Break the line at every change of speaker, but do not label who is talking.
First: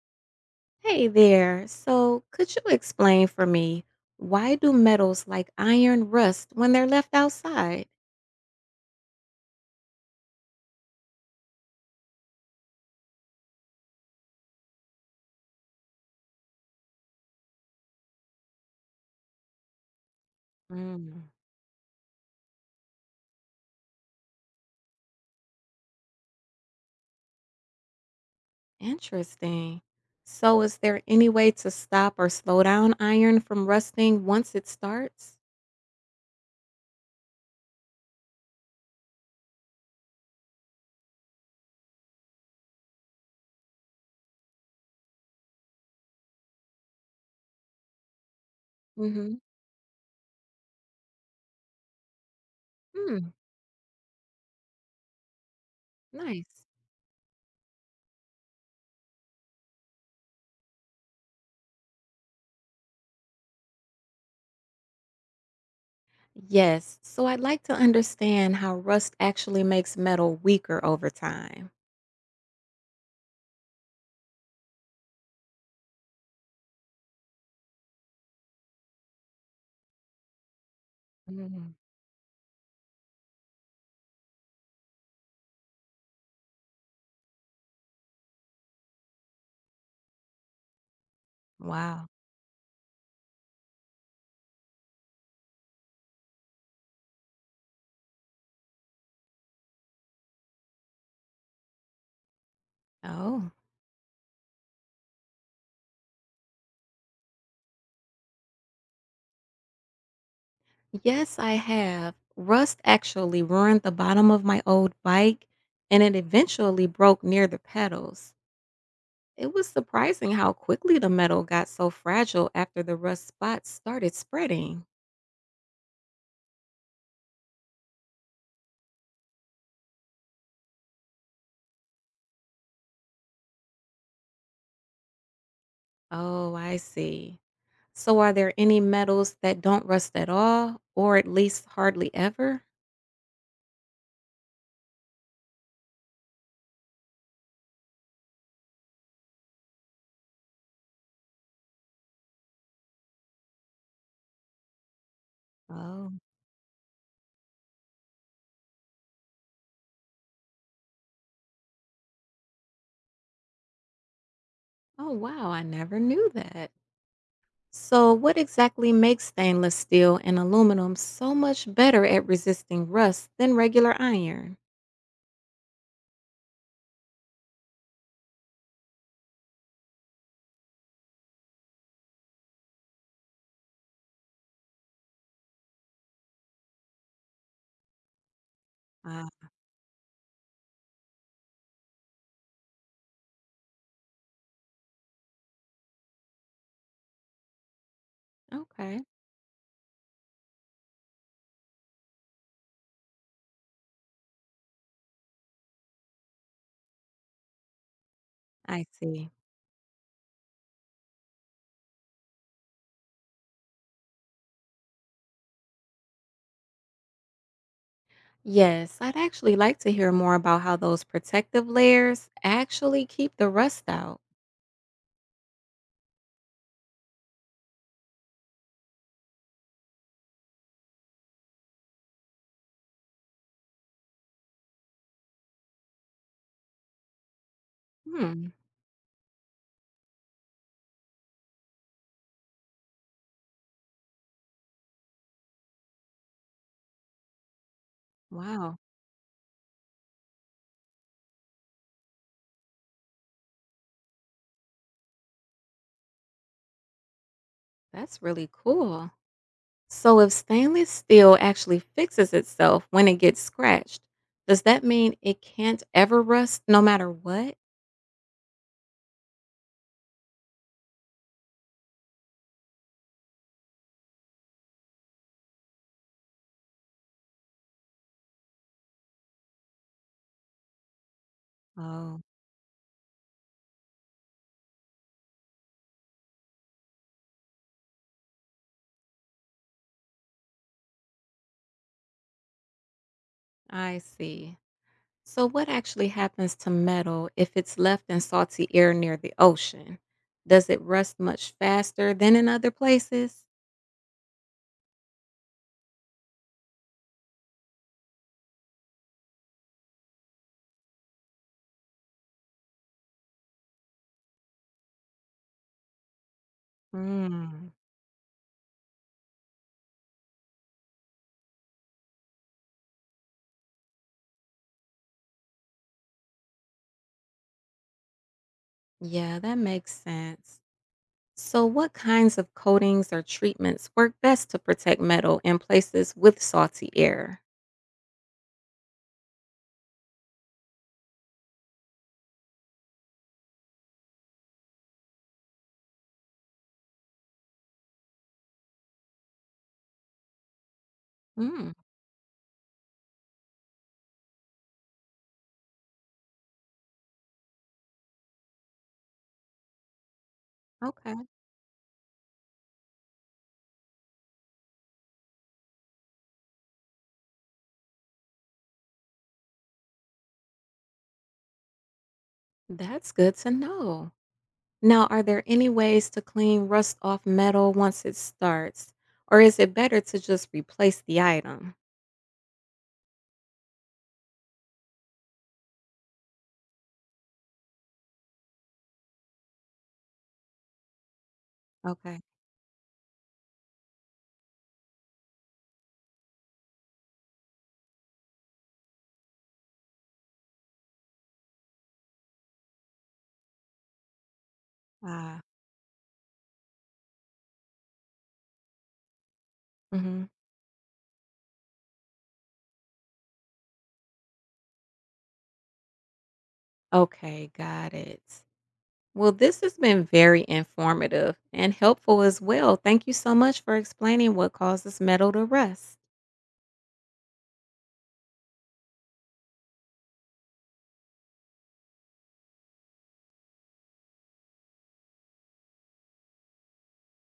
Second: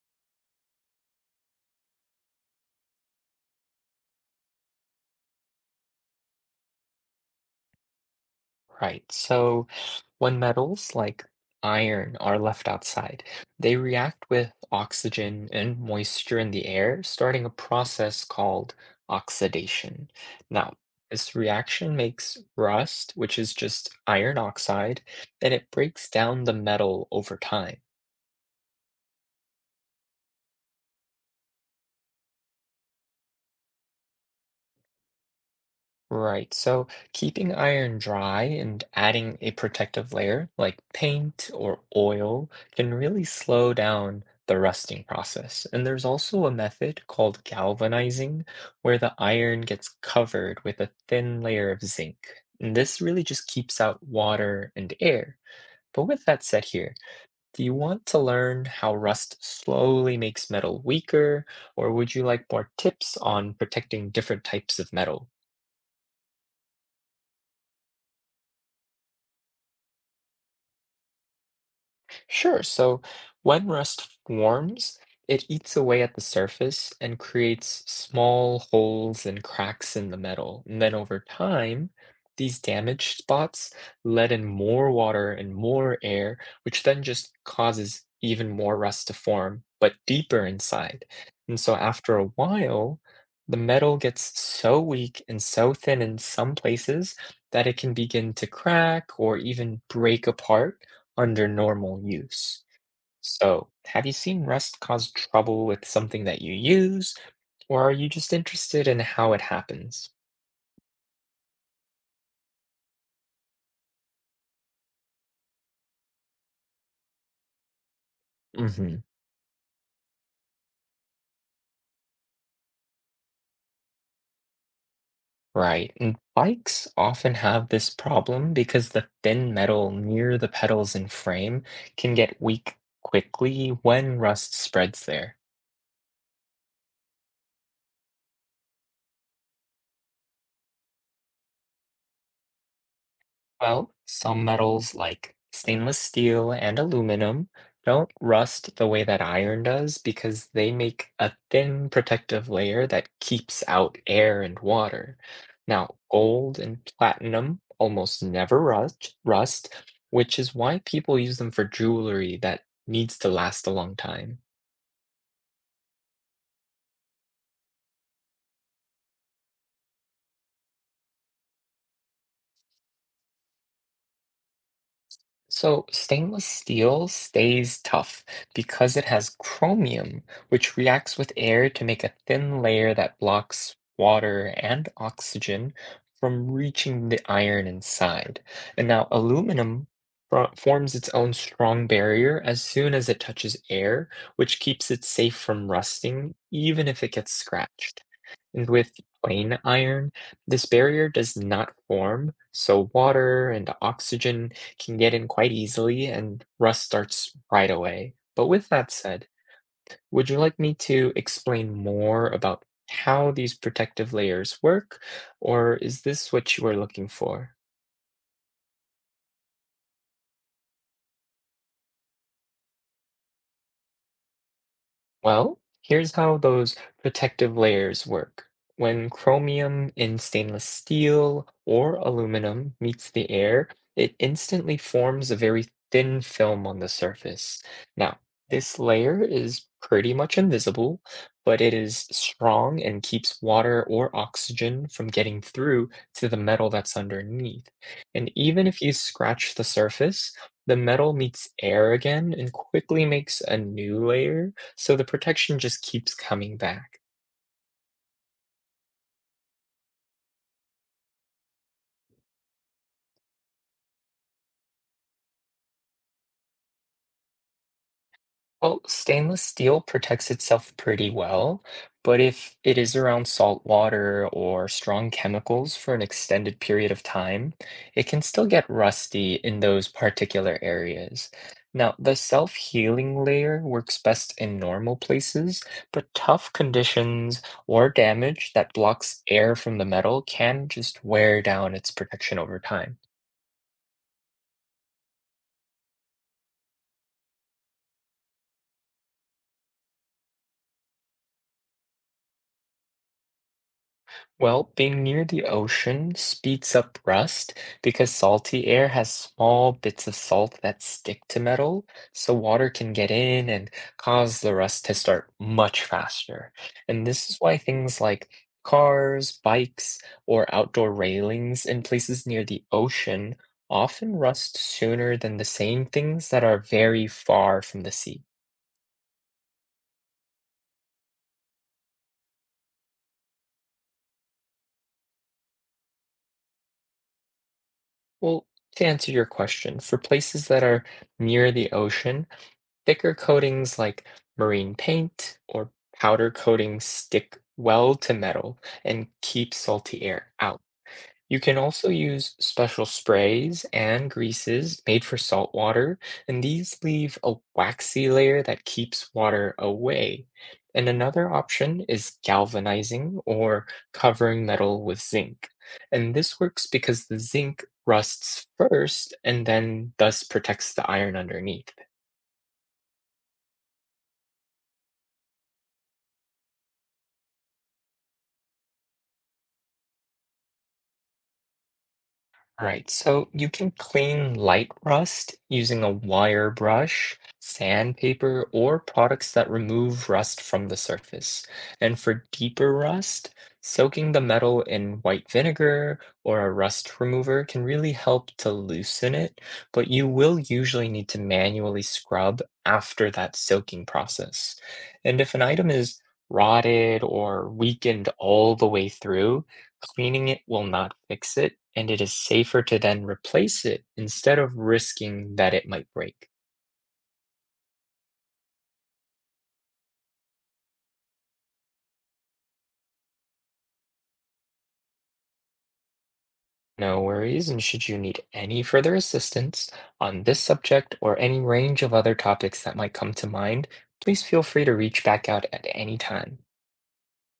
Hey there. So, could you explain for me why do metals like iron rust when they're left outside?
Right. So when metals like iron are left outside, they react with oxygen and moisture in the air, starting a process called oxidation. Now,
Mm,
this reaction makes rust, which is just iron oxide, and it breaks down the metal over time.
interesting. So, is there any way to stop or slow down iron from rusting once it starts?
Right. So keeping iron dry and adding a protective layer like paint or oil can really slow down the rusting process. And there's also a method called galvanizing where the
Mm-hmm.
iron gets covered with a thin layer of zinc. And this really
Mm,
just keeps out water and air. But with that said
nice.
here, do you want to learn how rust slowly makes metal weaker, or would you like more tips on protecting different types of metal?
Yes. So, I'd like to understand how rust actually makes metal weaker over time.
Sure. So when rust forms, it eats away at the surface and creates small holes and cracks in the metal. And then over
Mm,
time, these damaged spots let in more water and more air, which then just causes even more rust to form, but deeper inside. And so
wow.
after a while, the metal gets so weak and so thin in some places that it can begin to crack or even break apart under normal use.
Oh.
So, have you seen rust cause trouble with something that you use, or are you just interested in how it happens?
Yes, I have. Rust actually ruined the bottom of my old bike and it eventually broke near the pedals.
hmm
It was surprising how quickly the metal got so fragile after the rust spots started spreading.
Right, and bikes often have this problem because the thin metal near the pedals and frame can get weak quickly when rust spreads there.
Oh, I see. So, are there any metals that don't rust at all, or at least hardly ever?
Well, some metals like stainless steel and aluminum don't rust the way that iron does because they make a thin protective layer that keeps out air and water. Now,
Oh,
gold and platinum almost never rust, which is why people use them for jewelry that needs to last a long time.
oh, wow, I never knew that. So, what exactly makes stainless steel and aluminum so much better at resisting rust than regular iron?
So stainless steel stays tough because it has chromium, which reacts with air to make a thin layer that blocks water and oxygen from reaching the iron inside. And now
Ah,
aluminum forms its own strong barrier as soon as it touches air, which keeps it safe from rusting, even if it gets scratched. And with
okay.
plain iron, this barrier does not form, so water and oxygen can get in quite easily and rust starts right away. But with
I
that said,
see.
would you like me to explain more about how these protective layers work, or is this what you are looking for?
Yes, I'd actually like to hear more about how those protective layers actually keep the rust out.
Well, here's how those protective layers work. When chromium in stainless steel or aluminum meets the air, it instantly forms a very thin film on the surface. Now,
Hmm.
this layer is pretty much invisible, but it is strong and keeps water or oxygen from getting through to the metal that's underneath. And even
Wow.
if you scratch the surface, the metal meets air again and quickly makes a new layer so the protection just keeps coming back.
That's really cool. So, if stainless steel actually fixes itself when it gets scratched, does that mean it can't ever rust no matter what?
Well, stainless steel protects itself pretty well, but if it is around salt water or strong chemicals for an extended period of time, it can still get rusty in those particular areas. Now, the
Oh,
self-healing layer works best in normal places, but tough conditions or damage that blocks air from the metal can just wear down its protection over time.
I see. So, what actually happens to metal if it's left in salty air near the ocean? Does it rust much faster than in other places?
Well, being near the ocean speeds up rust because salty air has small bits of salt that stick to metal, so water can get in and cause the rust to start much faster. And this is why
Mm,
things like cars, bikes, or outdoor railings in places near the ocean often rust sooner than the same things that are very far from the sea.
yeah, that makes sense. So, what kinds of coatings or treatments work best to protect metal in places with salty air?
Well, to answer your question, for places that are near the ocean, thicker coatings like marine paint or powder coatings stick well to metal and keep salty air out. You can
Mm,
also use special sprays and greases made for salt water, and these leave a waxy layer that keeps water away. And
okay,
another option is galvanizing or covering metal with zinc. And this works because the zinc rusts first and then thus protects the iron underneath.
that's good to know. Now, are there any ways to clean rust off metal once it starts, or is it better to just replace the item?
Right, so you can clean light rust using a wire brush, sandpaper, or products that remove rust from the surface. And
Okay,
for deeper rust, soaking the metal in white vinegar or a rust remover can really help to loosen it, but you will usually need to manually scrub after that soaking process. And if an
ah,
item is rotted or weakened all the way through,
hmm,
cleaning it will not fix it, and it is safer to then replace it instead of risking that it might break.
okay, got it. Well, this has been very informative and helpful as well. Thank you so much for explaining what causes metal to rust.
No worries, and should you need any further assistance on this subject or any range of other topics that might come to mind, please feel free to reach back out at any time.